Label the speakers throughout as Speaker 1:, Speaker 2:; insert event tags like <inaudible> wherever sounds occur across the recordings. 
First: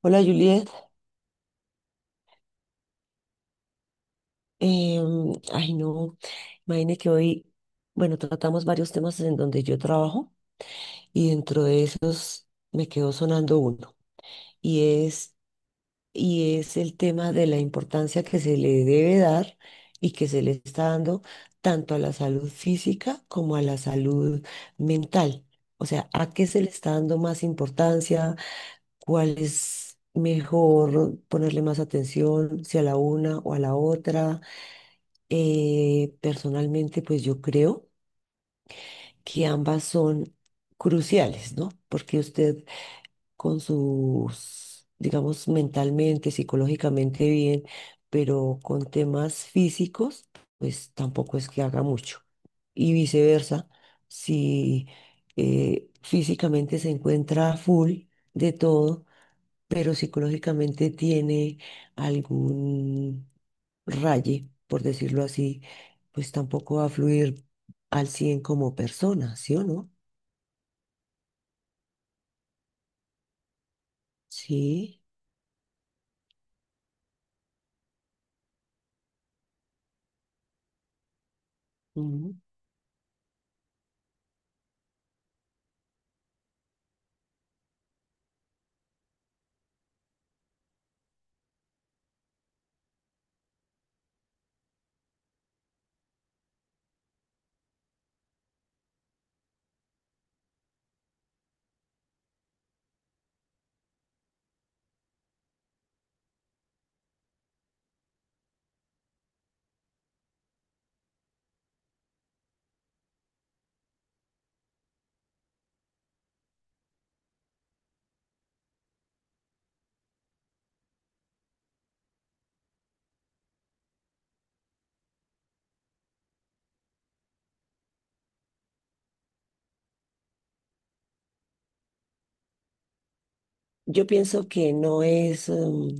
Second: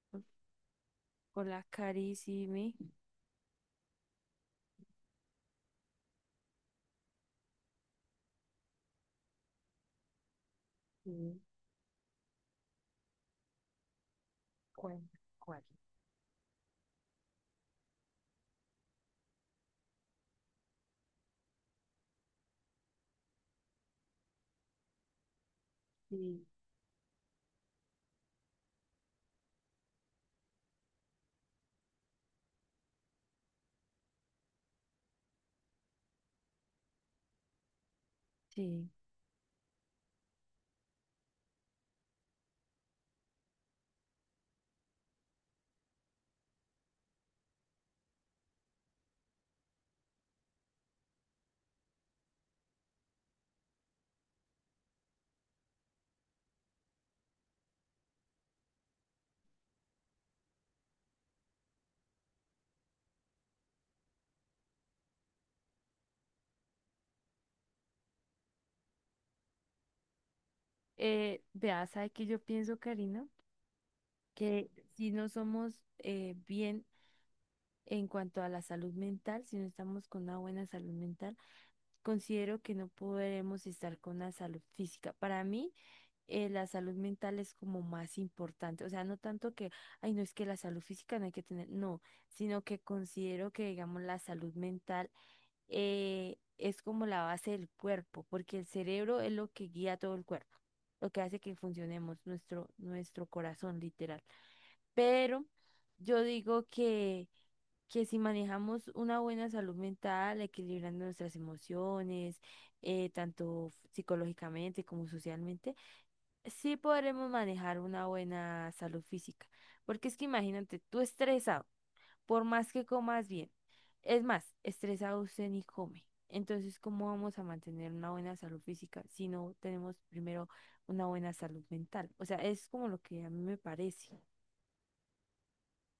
Speaker 1: Hola Juliet,
Speaker 2: Hola, Cari, sí, mi.
Speaker 1: Ay no, imagine que hoy, bueno, tratamos varios temas en donde yo trabajo y
Speaker 2: Sí,
Speaker 1: dentro de esos me quedó sonando uno y
Speaker 2: ¿cuál?
Speaker 1: es,
Speaker 2: ¿Cuál?
Speaker 1: y es el tema de la importancia que se le debe dar y que se le está dando tanto a la salud física como a la salud mental. O sea, ¿a
Speaker 2: Sí.
Speaker 1: qué se le está dando más importancia? ¿Cuál es mejor ponerle más atención, si a la una o a la otra? Personalmente, pues yo creo
Speaker 2: Sí.
Speaker 1: que ambas son cruciales, ¿no? Porque usted con sus, digamos, mentalmente, psicológicamente bien, pero con temas físicos, pues tampoco es que haga mucho. Y viceversa, si físicamente se encuentra full de todo, pero psicológicamente tiene algún raye, por decirlo así, pues tampoco va a fluir al 100 como persona, ¿sí o no?
Speaker 2: Vea, ¿sabe qué yo pienso, Karina? Que
Speaker 1: Sí.
Speaker 2: si no somos bien en cuanto a la salud mental, si no estamos con una buena salud mental,
Speaker 1: Mm.
Speaker 2: considero que no podremos estar con la salud física. Para mí, la salud mental es como más importante. O sea, no tanto que, ay, no es que la salud física no hay que tener, no, sino que considero que, digamos, la salud mental es como la base del cuerpo, porque el cerebro es lo que guía todo el cuerpo, lo que hace que funcionemos, nuestro corazón, literal. Pero yo digo que si manejamos una buena salud mental, equilibrando nuestras emociones, tanto psicológicamente como socialmente, sí podremos manejar una buena salud física, porque es que imagínate, tú estresado, por más que comas bien, es más, estresado usted ni come. Entonces, ¿cómo vamos a mantener una buena salud física si no tenemos primero una buena salud mental? O sea, es como lo que a mí me
Speaker 1: Yo
Speaker 2: parece.
Speaker 1: pienso que no es,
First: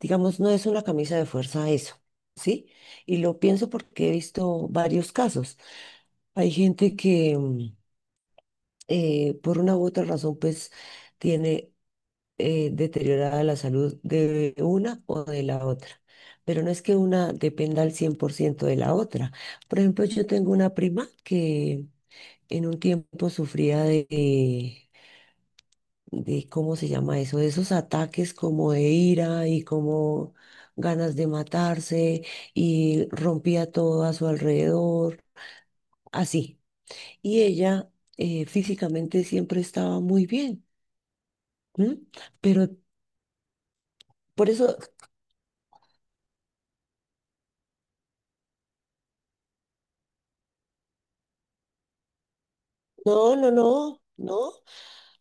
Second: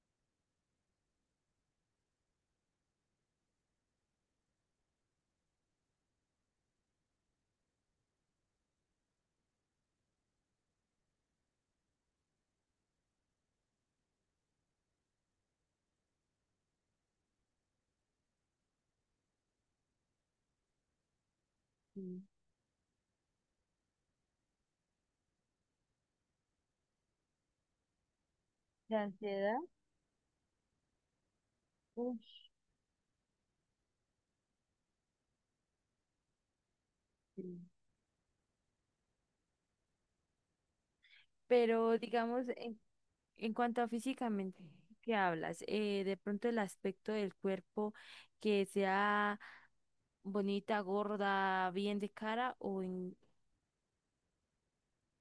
Speaker 1: digamos, no es una camisa de fuerza eso, ¿sí? Y lo pienso porque he visto varios casos. Hay gente que por una u otra razón, pues tiene deteriorada la salud de una o de la otra. Pero no es que una dependa al 100% de la otra. Por ejemplo, yo tengo una prima que
Speaker 2: Sí.
Speaker 1: en un tiempo sufría de ¿cómo se llama eso? De esos ataques como de
Speaker 2: ¿De
Speaker 1: ira
Speaker 2: ansiedad?
Speaker 1: y como ganas de matarse
Speaker 2: Uf,
Speaker 1: y rompía todo a su alrededor, así. Y
Speaker 2: sí.
Speaker 1: ella físicamente siempre estaba muy bien, ¿m?
Speaker 2: Pero digamos,
Speaker 1: Pero
Speaker 2: en cuanto a
Speaker 1: por
Speaker 2: físicamente,
Speaker 1: eso,
Speaker 2: ¿qué hablas? De pronto el aspecto del cuerpo que sea bonita, gorda, bien de cara o en...
Speaker 1: no, no, no, no.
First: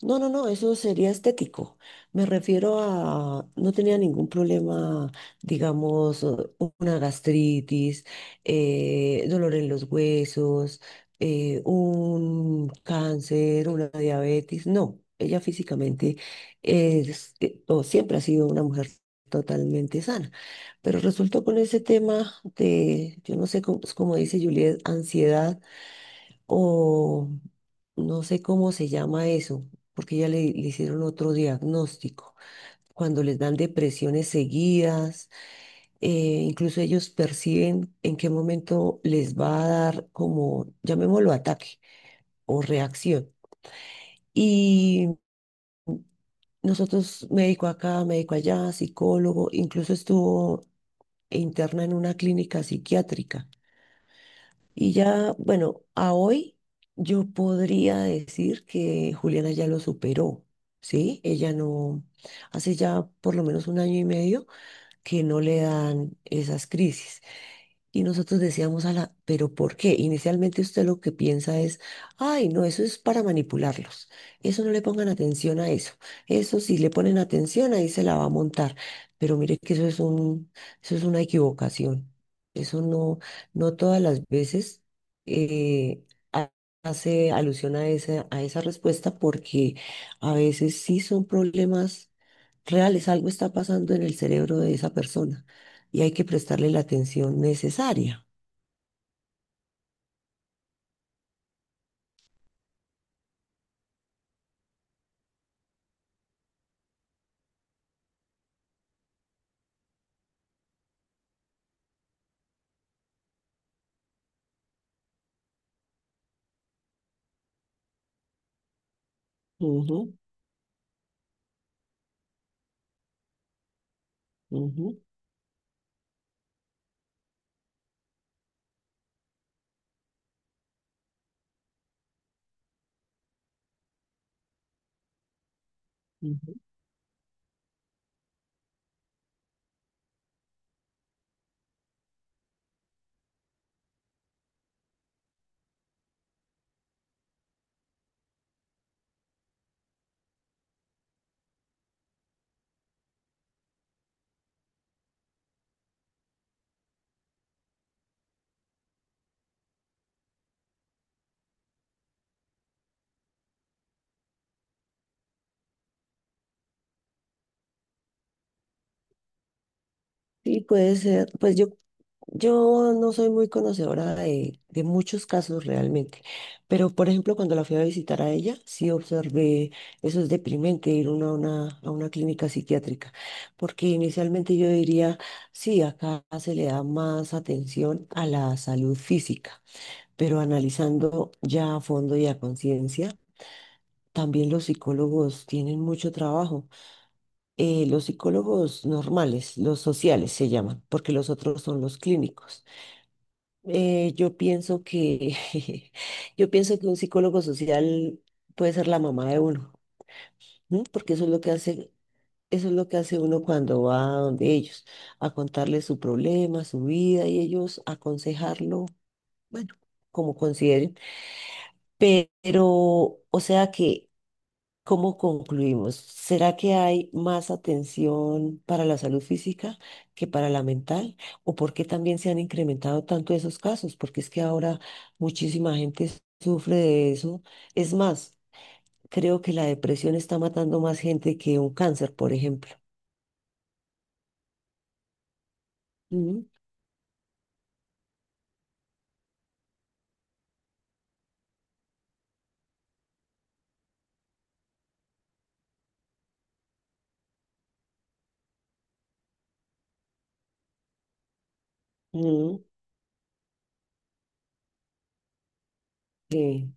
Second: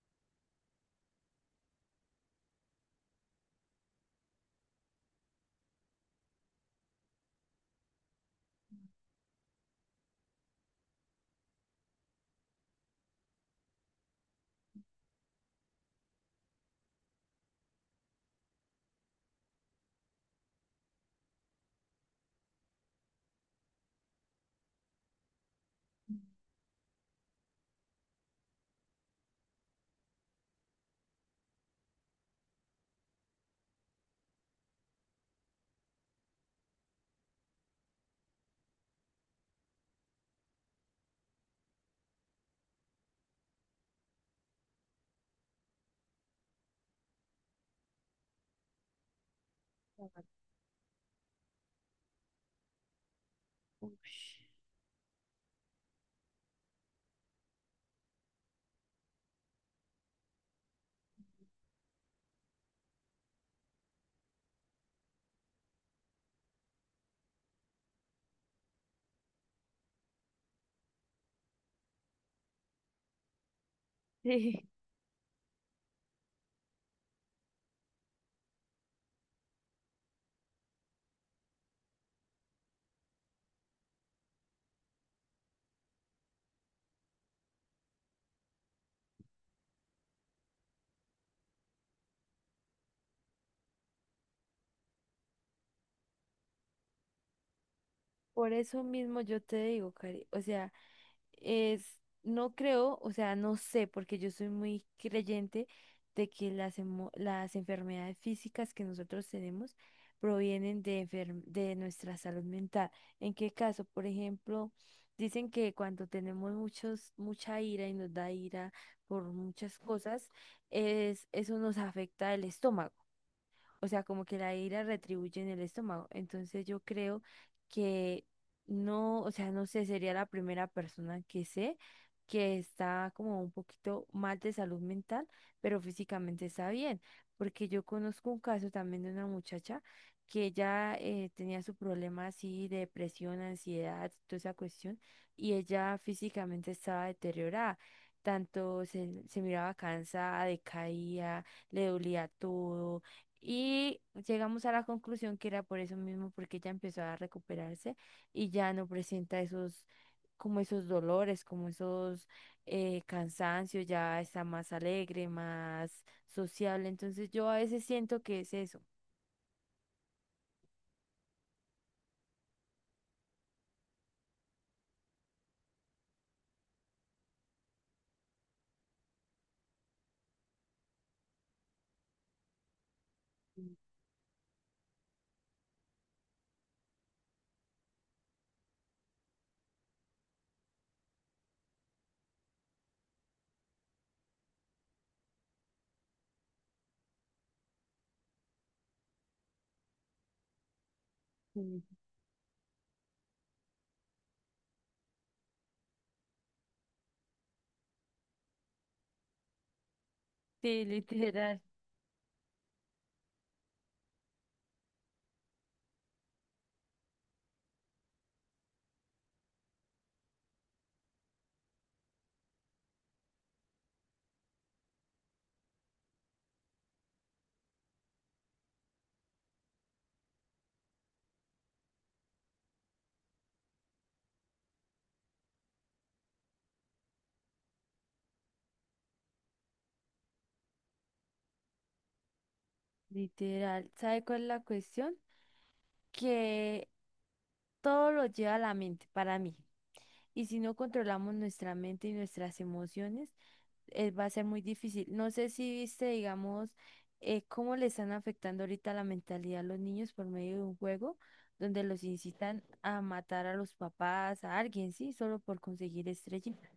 Speaker 1: No, no, no, eso sería estético. Me refiero a, no tenía ningún problema, digamos, una gastritis, dolor en los huesos, un cáncer, una diabetes. No, ella físicamente o siempre ha sido una mujer totalmente sana. Pero resultó con ese tema de, yo no sé cómo, cómo dice Juliet, ansiedad o no sé cómo se llama eso, porque ya le hicieron otro diagnóstico. Cuando les dan depresiones seguidas, eh, incluso ellos perciben en qué momento les va a dar como, llamémoslo ataque o reacción. Y nosotros, médico acá, médico allá, psicólogo, incluso
Speaker 2: <laughs>
Speaker 1: estuvo interna en una clínica psiquiátrica.
Speaker 2: Ush.
Speaker 1: Y ya, bueno, a hoy yo podría decir que Juliana ya lo superó, ¿sí? Ella no, hace ya por lo menos un año y medio que no le dan esas crisis. Y nosotros decíamos a la, pero ¿por qué? Inicialmente usted lo que piensa es, ay, no, eso es para manipularlos. Eso
Speaker 2: Sí,
Speaker 1: no le pongan atención a eso. Eso si le ponen atención, ahí se la va a montar. Pero mire que eso es una equivocación. Eso no, no todas las veces eh, ha- hace alusión a a esa respuesta porque a veces sí son problemas reales. Algo está pasando en el cerebro de esa persona y hay que prestarle la atención necesaria.
Speaker 2: por eso mismo yo te digo, Cari, o sea, es, no creo, o sea, no sé, porque yo soy muy creyente de que las, las enfermedades físicas que nosotros tenemos provienen de, de nuestra salud mental. ¿En qué caso? Por ejemplo, dicen que cuando tenemos mucha ira y nos da ira por muchas
Speaker 1: Ujú,
Speaker 2: cosas, eso nos afecta el estómago. O sea, como que la ira
Speaker 1: ujú,
Speaker 2: retribuye en el estómago. Entonces yo creo que no, o sea, no sé, sería la primera persona que sé que está como un poquito mal de salud mental, pero físicamente
Speaker 1: ujú.
Speaker 2: está bien. Porque yo conozco un caso también de una muchacha que ella tenía su problema así de depresión, ansiedad, toda esa cuestión, y ella físicamente estaba deteriorada. Tanto se miraba cansada, decaía, le dolía todo y llegamos a la conclusión que era por eso mismo, porque ella empezó a recuperarse y ya no presenta esos, como esos dolores, como esos cansancios, ya está más alegre, más sociable. Entonces yo a veces siento que es eso.
Speaker 1: Sí, puede ser, pues yo no soy muy conocedora de muchos casos realmente, pero por ejemplo cuando la fui a visitar a ella, sí observé, eso es deprimente ir uno a una clínica psiquiátrica, porque inicialmente yo diría, sí, acá se le da más atención a la salud física, pero analizando ya a fondo y a conciencia, también los psicólogos tienen mucho trabajo. Los psicólogos normales, los sociales se llaman, porque los otros son
Speaker 2: Sí,
Speaker 1: los clínicos. Yo pienso que, <laughs> yo pienso que un psicólogo social puede ser la mamá de uno, ¿m?
Speaker 2: sí,
Speaker 1: Porque eso es lo que
Speaker 2: literal,
Speaker 1: hace, eso es lo que hace uno cuando va donde ellos, a contarles su problema, su vida y ellos aconsejarlo, bueno, como consideren. Pero, o sea que ¿cómo concluimos? ¿Será que hay más atención para la salud física que para la mental? ¿O por qué también se han incrementado tanto esos casos? Porque es que ahora muchísima gente sufre de eso. Es más, creo que la depresión está matando más gente que un cáncer, por ejemplo.
Speaker 2: literal. ¿Sabe cuál es la cuestión?
Speaker 1: Mm.
Speaker 2: Que todo lo lleva a la mente para mí. Y si no controlamos nuestra mente y nuestras emociones, va a ser muy difícil. No sé si viste, digamos, cómo le están afectando ahorita la mentalidad a los niños por medio de un juego donde los
Speaker 1: Mm,
Speaker 2: incitan a matar a los papás, a alguien, sí, solo por conseguir estrellitas.
Speaker 1: sí,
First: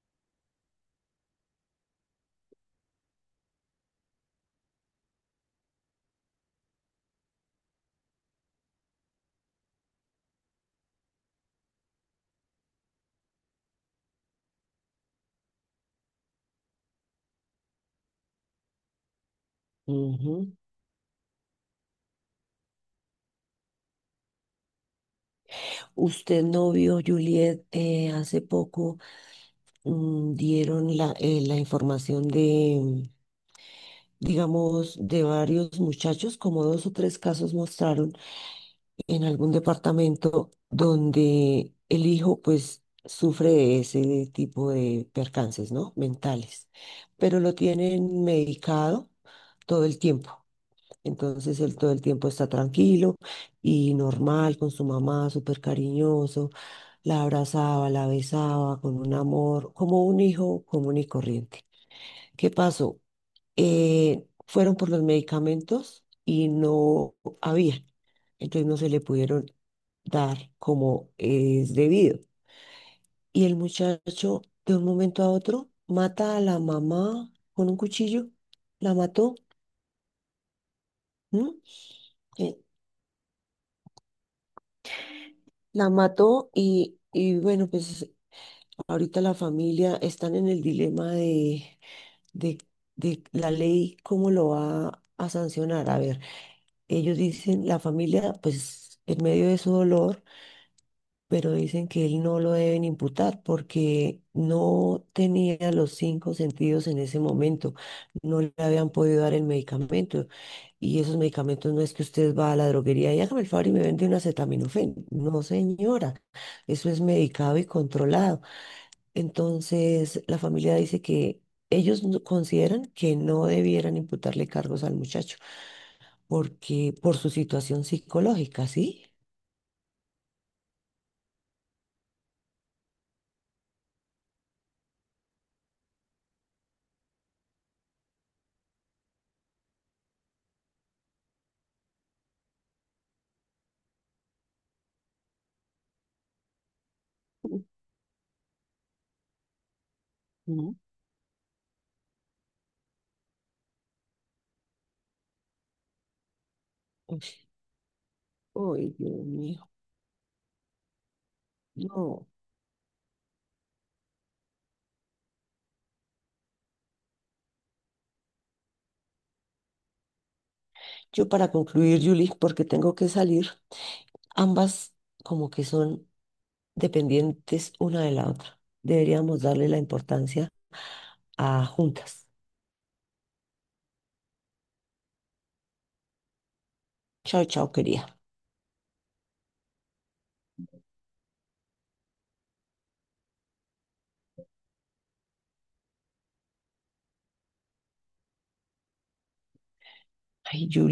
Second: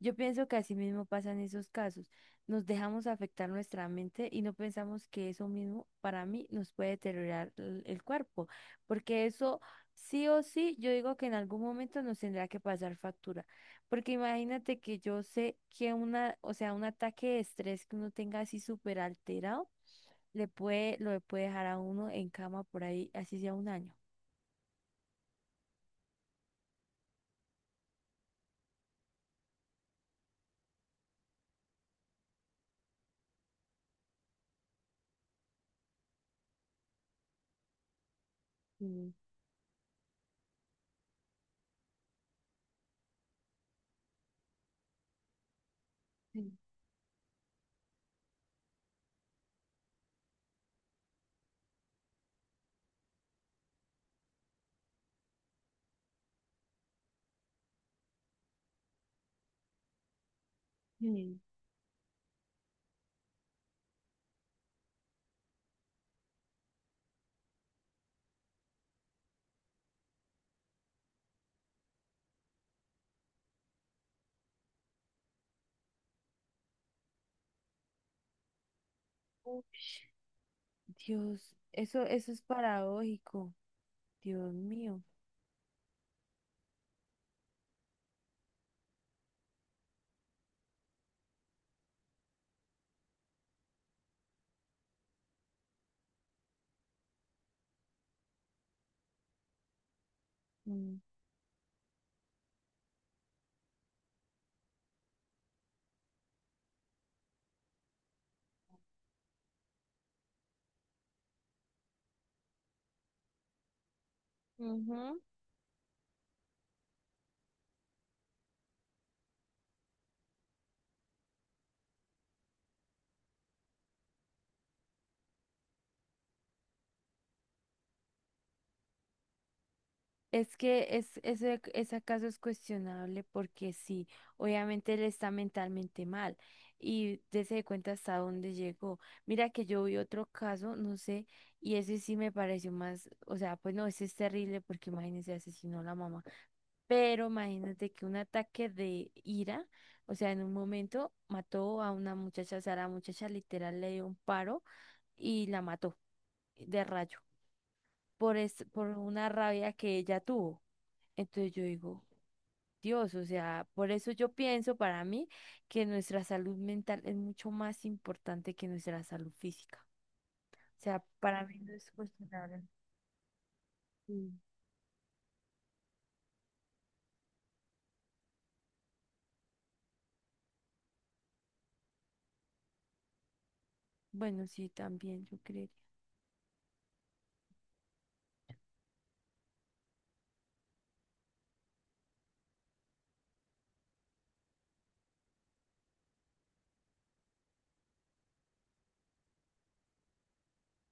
Speaker 2: Yo pienso que así mismo pasan esos casos. Nos dejamos afectar nuestra mente y no pensamos que eso mismo para mí nos puede deteriorar el cuerpo, porque eso sí o sí, yo digo que en algún momento nos tendrá que pasar factura. Porque imagínate que yo sé que una, o sea, un ataque de estrés que uno tenga así súper alterado, le
Speaker 1: ujú.
Speaker 2: puede, lo puede dejar a uno en cama por ahí, así sea un año.
Speaker 1: Usted no vio, Juliet, hace poco dieron la información de digamos, de varios muchachos, como dos o tres casos mostraron
Speaker 2: Mm,
Speaker 1: en algún departamento donde el hijo pues sufre de ese tipo de percances, ¿no?
Speaker 2: mm,
Speaker 1: Mentales, pero lo tienen medicado todo el tiempo. Entonces él todo el tiempo está tranquilo y normal con su mamá, súper cariñoso, la abrazaba, la besaba con un amor, como un hijo común y
Speaker 2: mm.
Speaker 1: corriente. ¿Qué pasó? Fueron por los medicamentos y no había. Entonces no se le pudieron dar como es debido. Y el muchacho de un momento a otro mata a la mamá con un cuchillo, la mató, ¿m?
Speaker 2: Dios, eso es
Speaker 1: Eh,
Speaker 2: paradójico. Dios mío.
Speaker 1: la mató y bueno, pues ahorita la familia están en el dilema de, de la ley, cómo lo va a sancionar. A ver, ellos dicen, la familia, pues en medio de su dolor,
Speaker 2: Mm.
Speaker 1: pero dicen que él no lo deben imputar porque no tenía los cinco sentidos en ese momento, no le habían podido dar el medicamento y esos medicamentos no es que usted va a la droguería y hágame el favor y me vende un acetaminofén.
Speaker 2: Ujú.
Speaker 1: No, señora, eso es medicado y controlado. Entonces, la familia dice que ellos consideran que no debieran imputarle cargos al muchacho porque por su situación psicológica, ¿sí?
Speaker 2: Es que es, ese caso es cuestionable porque sí, obviamente él está mentalmente mal y dése cuenta hasta dónde llegó. Mira que yo vi otro caso, no sé, y ese sí me pareció más, o sea, pues no, ese es terrible porque imagínese, asesinó a la mamá, pero imagínate que un ataque de ira, o sea, en un
Speaker 1: Ujú.
Speaker 2: momento mató a una muchacha, o sea, la muchacha literal le dio un paro y la mató de rayo por, es, por
Speaker 1: Ay, Dios
Speaker 2: una
Speaker 1: mío.
Speaker 2: rabia que ella tuvo. Entonces yo digo,
Speaker 1: No.
Speaker 2: Dios, o sea, por eso yo pienso para mí que nuestra salud mental es mucho más importante que nuestra salud física. O sea,
Speaker 1: Yo
Speaker 2: para
Speaker 1: para
Speaker 2: mí no es
Speaker 1: concluir, Julie,
Speaker 2: cuestionable.
Speaker 1: porque tengo que salir,
Speaker 2: Mm.
Speaker 1: ambas como que son dependientes una de la otra. Deberíamos darle la importancia a juntas.
Speaker 2: Bueno, sí, también yo creo.
Speaker 1: Chao, chao, querida. Ay, Julie.